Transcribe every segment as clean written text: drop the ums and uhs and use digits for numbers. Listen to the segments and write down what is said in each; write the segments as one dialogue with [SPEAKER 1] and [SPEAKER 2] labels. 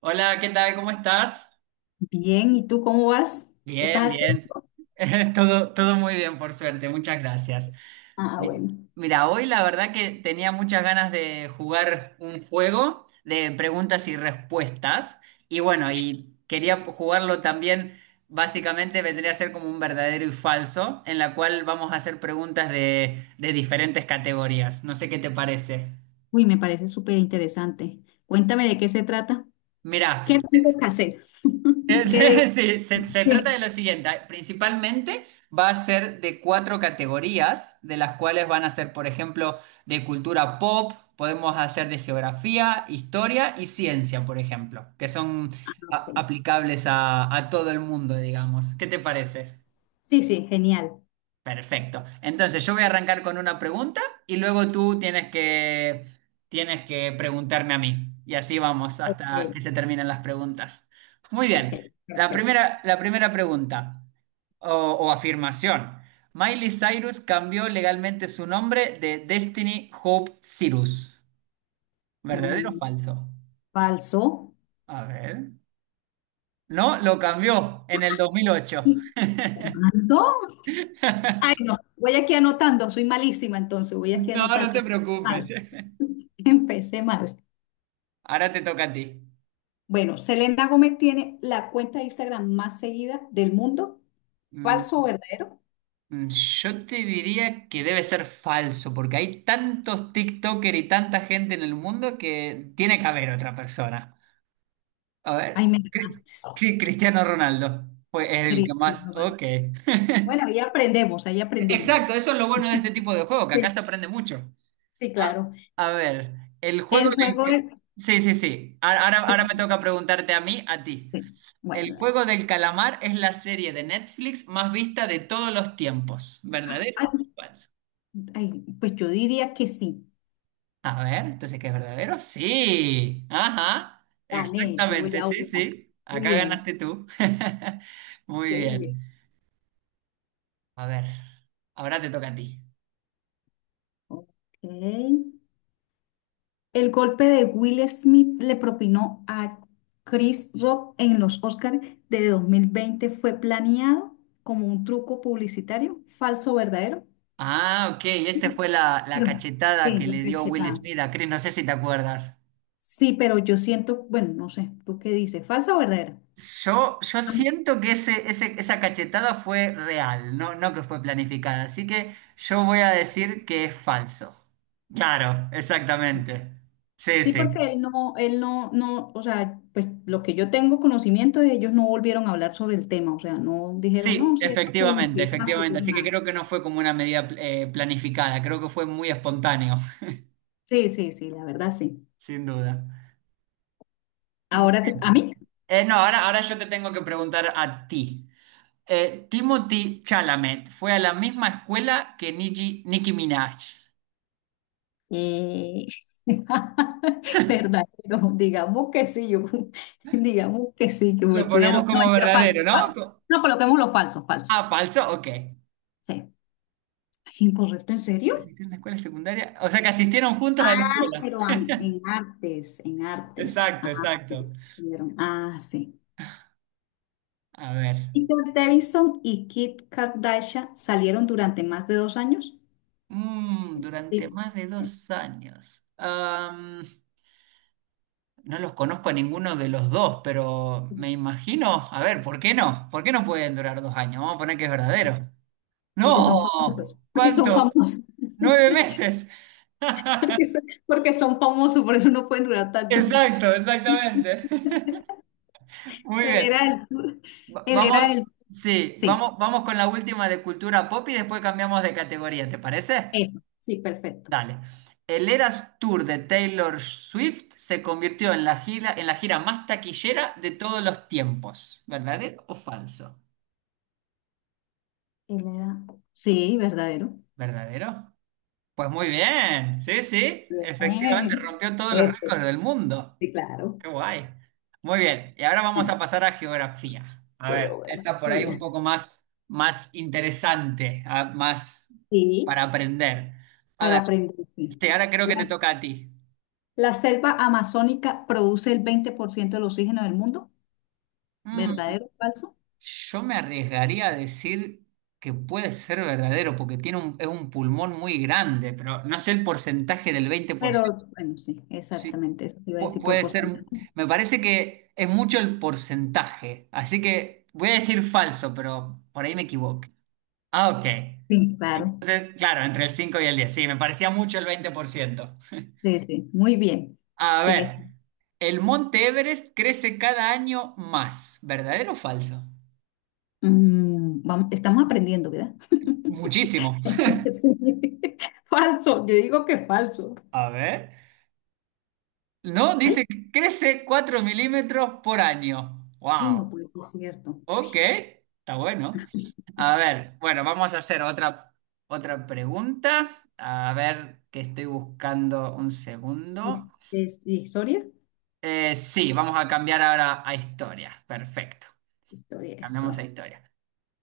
[SPEAKER 1] Hola, ¿qué tal? ¿Cómo estás?
[SPEAKER 2] Bien, ¿y tú cómo vas? ¿Qué
[SPEAKER 1] Bien,
[SPEAKER 2] estás
[SPEAKER 1] bien.
[SPEAKER 2] haciendo?
[SPEAKER 1] Todo, todo muy bien, por suerte. Muchas gracias.
[SPEAKER 2] Ah,
[SPEAKER 1] Mi-
[SPEAKER 2] bueno.
[SPEAKER 1] Mira, hoy la verdad que tenía muchas ganas de jugar un juego de preguntas y respuestas. Y bueno, y quería jugarlo también, básicamente vendría a ser como un verdadero y falso, en la cual vamos a hacer preguntas de diferentes categorías. No sé qué te parece.
[SPEAKER 2] Uy, me parece súper interesante. Cuéntame de qué se trata.
[SPEAKER 1] Mira,
[SPEAKER 2] ¿Qué tengo que hacer? ¿Qué debo?
[SPEAKER 1] Sí, se trata de
[SPEAKER 2] Sí,
[SPEAKER 1] lo siguiente. Principalmente va a ser de cuatro categorías, de las cuales van a ser, por ejemplo, de cultura pop, podemos hacer de geografía, historia y ciencia, por ejemplo, que son aplicables a todo el mundo, digamos. ¿Qué te parece?
[SPEAKER 2] sí, sí, genial.
[SPEAKER 1] Perfecto. Entonces, yo voy a arrancar con una pregunta y luego tú tienes que preguntarme a mí. Y así vamos
[SPEAKER 2] Ok,
[SPEAKER 1] hasta que se terminen las preguntas. Muy
[SPEAKER 2] ok,
[SPEAKER 1] bien. La
[SPEAKER 2] perfecto.
[SPEAKER 1] primera, la primera pregunta o afirmación. Miley Cyrus cambió legalmente su nombre de Destiny Hope Cyrus. ¿Verdadero o
[SPEAKER 2] Mm,
[SPEAKER 1] falso?
[SPEAKER 2] falso.
[SPEAKER 1] A ver. No, lo cambió en el 2008.
[SPEAKER 2] ¿Cuánto? Ay, no, voy aquí anotando, soy malísima entonces, voy aquí
[SPEAKER 1] No,
[SPEAKER 2] anotando.
[SPEAKER 1] no te
[SPEAKER 2] Empecé
[SPEAKER 1] preocupes.
[SPEAKER 2] mal. Empecé mal.
[SPEAKER 1] Ahora te toca a ti.
[SPEAKER 2] Bueno, Selena Gómez tiene la cuenta de Instagram más seguida del mundo.
[SPEAKER 1] Mm.
[SPEAKER 2] ¿Falso o verdadero?
[SPEAKER 1] Yo te diría que debe ser falso, porque hay tantos TikToker y tanta gente en el mundo que tiene que haber otra persona. A
[SPEAKER 2] Ay,
[SPEAKER 1] ver,
[SPEAKER 2] me ganaste.
[SPEAKER 1] Sí, Cristiano Ronaldo fue el que más.
[SPEAKER 2] Cristiano Ronaldo.
[SPEAKER 1] Ok.
[SPEAKER 2] Bueno, ahí aprendemos, ahí aprendemos.
[SPEAKER 1] Exacto, eso es lo bueno de este tipo de juego, que acá
[SPEAKER 2] Sí,
[SPEAKER 1] se aprende mucho.
[SPEAKER 2] sí,
[SPEAKER 1] A,
[SPEAKER 2] claro.
[SPEAKER 1] a ver, el juego
[SPEAKER 2] El
[SPEAKER 1] del
[SPEAKER 2] juego
[SPEAKER 1] ca-.
[SPEAKER 2] es...
[SPEAKER 1] Sí, sí, sí. Ahora me
[SPEAKER 2] que-
[SPEAKER 1] toca preguntarte a mí, a ti.
[SPEAKER 2] Sí, bueno,
[SPEAKER 1] El
[SPEAKER 2] dale.
[SPEAKER 1] juego del calamar es la serie de Netflix más vista de todos los tiempos, ¿verdadero
[SPEAKER 2] Ay,
[SPEAKER 1] o falso?
[SPEAKER 2] ay, pues yo diría que sí.
[SPEAKER 1] A ver, entonces, ¿qué es verdadero? Sí. Ajá.
[SPEAKER 2] Gané, yo voy
[SPEAKER 1] Exactamente,
[SPEAKER 2] a
[SPEAKER 1] sí,
[SPEAKER 2] una.
[SPEAKER 1] sí.
[SPEAKER 2] Qué
[SPEAKER 1] Acá
[SPEAKER 2] bien,
[SPEAKER 1] ganaste tú. Muy
[SPEAKER 2] qué bien.
[SPEAKER 1] bien. A ver, ahora te toca a ti.
[SPEAKER 2] Ok. El golpe de Will Smith le propinó a Chris Rock en los Oscars de 2020 fue planeado como un truco publicitario, falso, verdadero.
[SPEAKER 1] Ah, ok. Esta fue la
[SPEAKER 2] Pero,
[SPEAKER 1] cachetada
[SPEAKER 2] sí,
[SPEAKER 1] que
[SPEAKER 2] la
[SPEAKER 1] le dio Will
[SPEAKER 2] cachetada.
[SPEAKER 1] Smith a Chris. No sé si te acuerdas.
[SPEAKER 2] Sí, pero yo siento, bueno, no sé, ¿tú qué dices? ¿Falsa o verdadera?
[SPEAKER 1] Yo
[SPEAKER 2] Ah,
[SPEAKER 1] siento que esa cachetada fue real, no, no que fue planificada. Así que yo voy a decir que es falso. Claro, exactamente. Sí,
[SPEAKER 2] sí,
[SPEAKER 1] sí.
[SPEAKER 2] porque él no, no, o sea, pues lo que yo tengo conocimiento de ellos no volvieron a hablar sobre el tema, o sea, no dijeron,
[SPEAKER 1] Sí,
[SPEAKER 2] no, sí, es
[SPEAKER 1] efectivamente,
[SPEAKER 2] publicidad,
[SPEAKER 1] efectivamente.
[SPEAKER 2] futuro,
[SPEAKER 1] Así que
[SPEAKER 2] nada.
[SPEAKER 1] creo que no fue como una medida planificada, creo que fue muy espontáneo,
[SPEAKER 2] Sí, sí, sí, la verdad sí.
[SPEAKER 1] sin duda. Muy
[SPEAKER 2] Ahora a
[SPEAKER 1] bien.
[SPEAKER 2] mí,
[SPEAKER 1] No, ahora yo te tengo que preguntar a ti. Timothy Chalamet fue a la misma escuela que Nicki Minaj.
[SPEAKER 2] eh, verdadero, digamos que sí, yo, digamos que sí, que me
[SPEAKER 1] Lo
[SPEAKER 2] estudiaron,
[SPEAKER 1] ponemos
[SPEAKER 2] no,
[SPEAKER 1] como
[SPEAKER 2] mentira, falso,
[SPEAKER 1] verdadero, ¿no?
[SPEAKER 2] falso. No, coloquemos lo falso, falso.
[SPEAKER 1] Ah, falso, ok.
[SPEAKER 2] Sí. Ay, ¿incorrecto, en serio?
[SPEAKER 1] ¿Asistieron a la escuela secundaria? O sea que asistieron juntas a la
[SPEAKER 2] Ah,
[SPEAKER 1] escuela.
[SPEAKER 2] pero en artes,
[SPEAKER 1] Exacto, exacto.
[SPEAKER 2] artes salieron. Ah, sí.
[SPEAKER 1] A ver.
[SPEAKER 2] Peter Davison y Kit Kardashian salieron durante más de 2 años.
[SPEAKER 1] Durante
[SPEAKER 2] Sí.
[SPEAKER 1] más de 2 años. No los conozco a ninguno de los dos, pero me imagino, a ver, ¿por qué no? ¿Por qué no pueden durar 2 años? Vamos a poner que es verdadero.
[SPEAKER 2] Porque son famosos.
[SPEAKER 1] No,
[SPEAKER 2] Porque son
[SPEAKER 1] ¿cuánto?
[SPEAKER 2] famosos.
[SPEAKER 1] 9 meses.
[SPEAKER 2] Porque son, porque son famosos, por eso no pueden durar tanto.
[SPEAKER 1] Exacto, exactamente. Muy
[SPEAKER 2] Él
[SPEAKER 1] bien.
[SPEAKER 2] era el,
[SPEAKER 1] Va-
[SPEAKER 2] él era
[SPEAKER 1] Vamos,
[SPEAKER 2] el,
[SPEAKER 1] sí,
[SPEAKER 2] sí,
[SPEAKER 1] vamos con la última de cultura pop y después cambiamos de categoría, ¿te parece?
[SPEAKER 2] eso, sí, perfecto.
[SPEAKER 1] Dale. El Eras Tour de Taylor Swift se convirtió en la gira más taquillera de todos los tiempos. ¿Verdadero o falso?
[SPEAKER 2] Él era, sí, verdadero.
[SPEAKER 1] ¿Verdadero? Pues muy bien. Sí, sí. Efectivamente,
[SPEAKER 2] Bien.
[SPEAKER 1] rompió todos los
[SPEAKER 2] Perfecto,
[SPEAKER 1] récords del mundo.
[SPEAKER 2] sí, claro.
[SPEAKER 1] Qué guay. Muy bien. Y ahora vamos
[SPEAKER 2] Bueno,
[SPEAKER 1] a pasar a geografía. A ver, esta por ahí un
[SPEAKER 2] geografía.
[SPEAKER 1] poco más interesante, ah, más para
[SPEAKER 2] Sí.
[SPEAKER 1] aprender. A
[SPEAKER 2] Para
[SPEAKER 1] ver,
[SPEAKER 2] aprenderse.
[SPEAKER 1] sí, ahora creo que
[SPEAKER 2] La,
[SPEAKER 1] te toca a ti.
[SPEAKER 2] la selva amazónica produce el 20% del oxígeno del mundo,
[SPEAKER 1] Mm,
[SPEAKER 2] ¿verdadero o falso?
[SPEAKER 1] Yo me arriesgaría a decir que puede ser verdadero, porque tiene es un pulmón muy grande, pero no sé el porcentaje del 20%.
[SPEAKER 2] Pero bueno, sí,
[SPEAKER 1] Sí,
[SPEAKER 2] exactamente, eso te iba a decir por
[SPEAKER 1] puede ser,
[SPEAKER 2] porcentaje.
[SPEAKER 1] me parece que es mucho el porcentaje, así que voy a decir falso, pero por ahí me equivoco. Ah, ok.
[SPEAKER 2] Sí, claro,
[SPEAKER 1] Entonces, claro, entre el 5 y el 10. Sí, me parecía mucho el 20%.
[SPEAKER 2] sí, sí, muy bien.
[SPEAKER 1] A
[SPEAKER 2] Sigue, sí.
[SPEAKER 1] ver, el monte Everest crece cada año más. ¿Verdadero o falso?
[SPEAKER 2] Mm, vamos, estamos aprendiendo, ¿verdad?
[SPEAKER 1] Muchísimo.
[SPEAKER 2] Sí. Falso, yo digo que es falso.
[SPEAKER 1] A ver. No,
[SPEAKER 2] Ay,
[SPEAKER 1] dice que crece 4 milímetros por año.
[SPEAKER 2] ay, no
[SPEAKER 1] Wow.
[SPEAKER 2] puede ser cierto.
[SPEAKER 1] Ok, está bueno. A ver, bueno, vamos a hacer otra pregunta. A ver, que estoy buscando un
[SPEAKER 2] ¿Es,
[SPEAKER 1] segundo.
[SPEAKER 2] es historia?
[SPEAKER 1] Sí, vamos a cambiar ahora a historia. Perfecto.
[SPEAKER 2] Historia,
[SPEAKER 1] Cambiamos a
[SPEAKER 2] eso.
[SPEAKER 1] historia.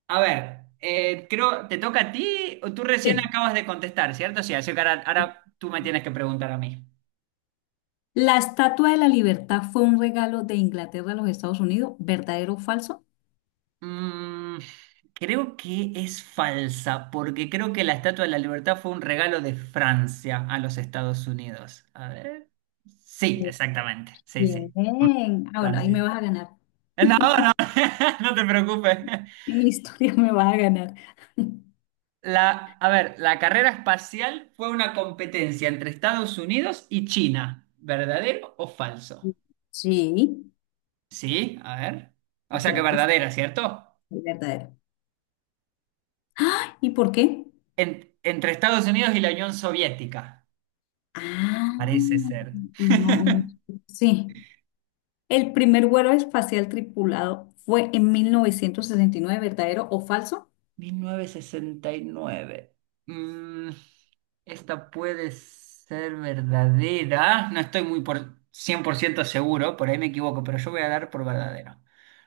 [SPEAKER 1] A ver, creo, ¿te toca a ti o tú recién
[SPEAKER 2] Sí.
[SPEAKER 1] acabas de contestar, cierto? Sí, así que ahora, ahora tú me tienes que preguntar a mí.
[SPEAKER 2] La Estatua de la Libertad fue un regalo de Inglaterra a los Estados Unidos, ¿verdadero o falso?
[SPEAKER 1] Mm, creo que es falsa, porque creo que la Estatua de la Libertad fue un regalo de Francia a los Estados Unidos. A ver. Sí,
[SPEAKER 2] Muy
[SPEAKER 1] exactamente. Sí, sí.
[SPEAKER 2] bien. Ah, bueno, ahí
[SPEAKER 1] Francia.
[SPEAKER 2] me vas a ganar.
[SPEAKER 1] No, no, no te preocupes.
[SPEAKER 2] En historia me vas a ganar.
[SPEAKER 1] A ver, la carrera espacial fue una competencia entre Estados Unidos y China. ¿Verdadero o falso?
[SPEAKER 2] Sí,
[SPEAKER 1] Sí, a ver. O sea que
[SPEAKER 2] creo que es
[SPEAKER 1] verdadera, ¿cierto?
[SPEAKER 2] verdadero. ¿Y por qué?
[SPEAKER 1] Entre Estados Unidos y la Unión Soviética.
[SPEAKER 2] Ah,
[SPEAKER 1] Parece ser.
[SPEAKER 2] no, no, sí. El primer vuelo espacial tripulado fue en 1969, ¿verdadero o falso?
[SPEAKER 1] 1969. Mm, esta puede ser verdadera. No estoy muy por 100% seguro, por ahí me equivoco, pero yo voy a dar por verdadero.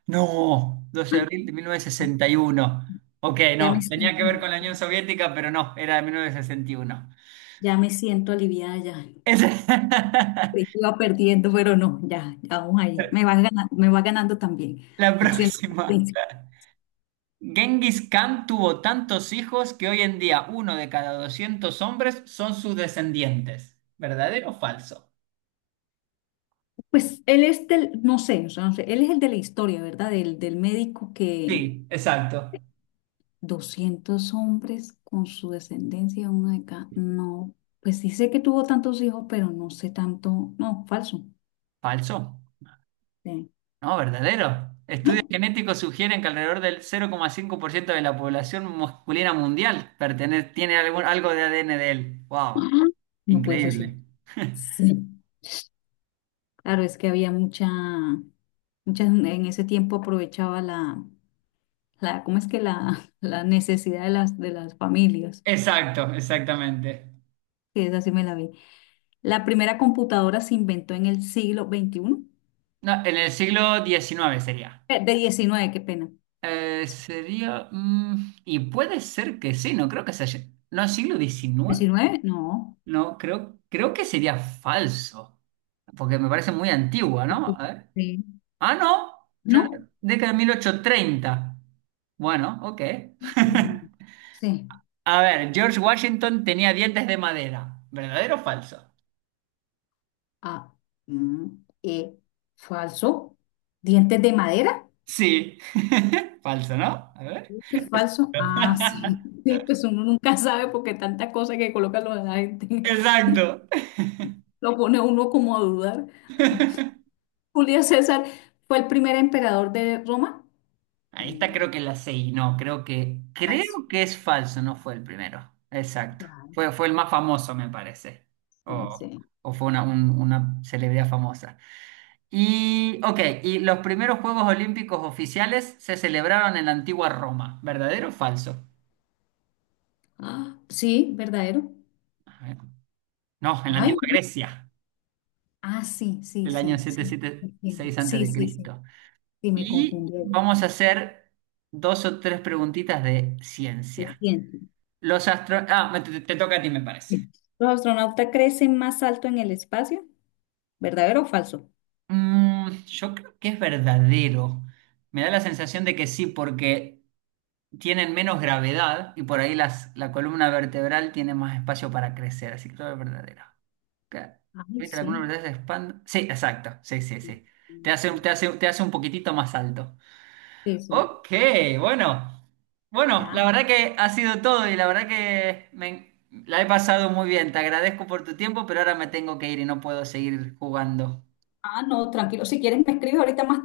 [SPEAKER 1] No, doce de abril de mil novecientos
[SPEAKER 2] Bueno,
[SPEAKER 1] sesenta y uno Ok,
[SPEAKER 2] ya me
[SPEAKER 1] no, tenía que
[SPEAKER 2] siento,
[SPEAKER 1] ver con la Unión Soviética, pero no, era de 1961.
[SPEAKER 2] ya me siento aliviada ya.
[SPEAKER 1] Es-
[SPEAKER 2] Creí que iba perdiendo, pero no, ya vamos ahí. Me va ganando también,
[SPEAKER 1] La
[SPEAKER 2] haciendo
[SPEAKER 1] próxima.
[SPEAKER 2] competencia.
[SPEAKER 1] Genghis Khan tuvo tantos hijos que hoy en día uno de cada 200 hombres son sus descendientes. ¿Verdadero o falso?
[SPEAKER 2] Pues él es del, no sé, o sea, no sé, él es el de la historia, ¿verdad? Del médico que
[SPEAKER 1] Sí, exacto.
[SPEAKER 2] 200 hombres con su descendencia, uno de cada no, pues sí sé que tuvo tantos hijos, pero no sé tanto, no, falso.
[SPEAKER 1] Falso.
[SPEAKER 2] Sí.
[SPEAKER 1] No, verdadero.
[SPEAKER 2] Ay,
[SPEAKER 1] Estudios genéticos sugieren que alrededor del 0,5% de la población masculina mundial tiene algún, algo de ADN de él. ¡Wow!
[SPEAKER 2] ah, no puede ser
[SPEAKER 1] Increíble.
[SPEAKER 2] cierto. Sí. Claro, es que había mucha, muchas, en ese tiempo aprovechaba la, ¿cómo es que la, la necesidad de las familias?
[SPEAKER 1] Exacto, exactamente.
[SPEAKER 2] Que esa sí me la vi. La primera computadora se inventó en el siglo XXI,
[SPEAKER 1] No, en el siglo XIX sería.
[SPEAKER 2] de diecinueve, qué pena.
[SPEAKER 1] Sería. Y puede ser que sí, no creo que sea. No, siglo XIX.
[SPEAKER 2] Diecinueve. No.
[SPEAKER 1] No, creo que sería falso. Porque me parece muy antigua, ¿no? A ver.
[SPEAKER 2] Sí.
[SPEAKER 1] Ah, no, ya-
[SPEAKER 2] ¿No?
[SPEAKER 1] década de 1830. Bueno, ok.
[SPEAKER 2] Mm, sí.
[SPEAKER 1] A ver, George Washington tenía dientes de madera. ¿Verdadero o falso?
[SPEAKER 2] Ah, mm, eh, falso. ¿Dientes de madera?
[SPEAKER 1] Sí. Falso, ¿no? A ver.
[SPEAKER 2] ¿Qué falso? Ah, sí. Sí, pues uno nunca sabe porque tanta cosa que coloca lo de la gente
[SPEAKER 1] Exacto.
[SPEAKER 2] lo pone uno como a dudar. Julio César fue el primer emperador de Roma.
[SPEAKER 1] Ahí está,
[SPEAKER 2] Mm,
[SPEAKER 1] creo que la 6. No, creo que.
[SPEAKER 2] paso.
[SPEAKER 1] Creo que es falso, no fue el primero. Exacto.
[SPEAKER 2] Ah,
[SPEAKER 1] Fue el más famoso, me parece. O,
[SPEAKER 2] pensé.
[SPEAKER 1] o fue una celebridad famosa. Y, ok, y los primeros Juegos Olímpicos oficiales se celebraron en la antigua Roma. ¿Verdadero o falso?
[SPEAKER 2] Ah, sí, verdadero.
[SPEAKER 1] A ver. No, en la
[SPEAKER 2] Ay,
[SPEAKER 1] antigua
[SPEAKER 2] no.
[SPEAKER 1] Grecia,
[SPEAKER 2] Ah, sí, sí,
[SPEAKER 1] del año
[SPEAKER 2] sí, sí. Entiendo.
[SPEAKER 1] 776
[SPEAKER 2] Sí, sí, sí.
[SPEAKER 1] a.C.
[SPEAKER 2] Sí,
[SPEAKER 1] Y
[SPEAKER 2] me
[SPEAKER 1] seis antes de Cristo.
[SPEAKER 2] confundí.
[SPEAKER 1] Y vamos a hacer dos o tres preguntitas de
[SPEAKER 2] Se
[SPEAKER 1] ciencia.
[SPEAKER 2] siente.
[SPEAKER 1] Los astro-. Ah, te toca a ti, me parece.
[SPEAKER 2] ¿Los astronautas crecen más alto en el espacio? ¿Verdadero o falso?
[SPEAKER 1] Yo creo que es verdadero. Me da la sensación de que sí, porque tienen menos gravedad y por ahí la columna vertebral tiene más espacio para crecer, así que todo es verdadero. Ca-.
[SPEAKER 2] Ay,
[SPEAKER 1] ¿Viste? La columna
[SPEAKER 2] sí.
[SPEAKER 1] vertebral se expande. Sí, exacto. Sí, sí, sí. Te
[SPEAKER 2] Sí,
[SPEAKER 1] hace,
[SPEAKER 2] sí.
[SPEAKER 1] te hace, te hace un poquitito más alto.
[SPEAKER 2] Sí, sí.
[SPEAKER 1] Ok, bueno. Bueno, la
[SPEAKER 2] Ya.
[SPEAKER 1] verdad que ha sido todo y la verdad que la he pasado muy bien. Te agradezco por tu tiempo, pero ahora me tengo que ir y no puedo seguir jugando.
[SPEAKER 2] Ah, no, tranquilo. Si quieres, me escribes ahorita más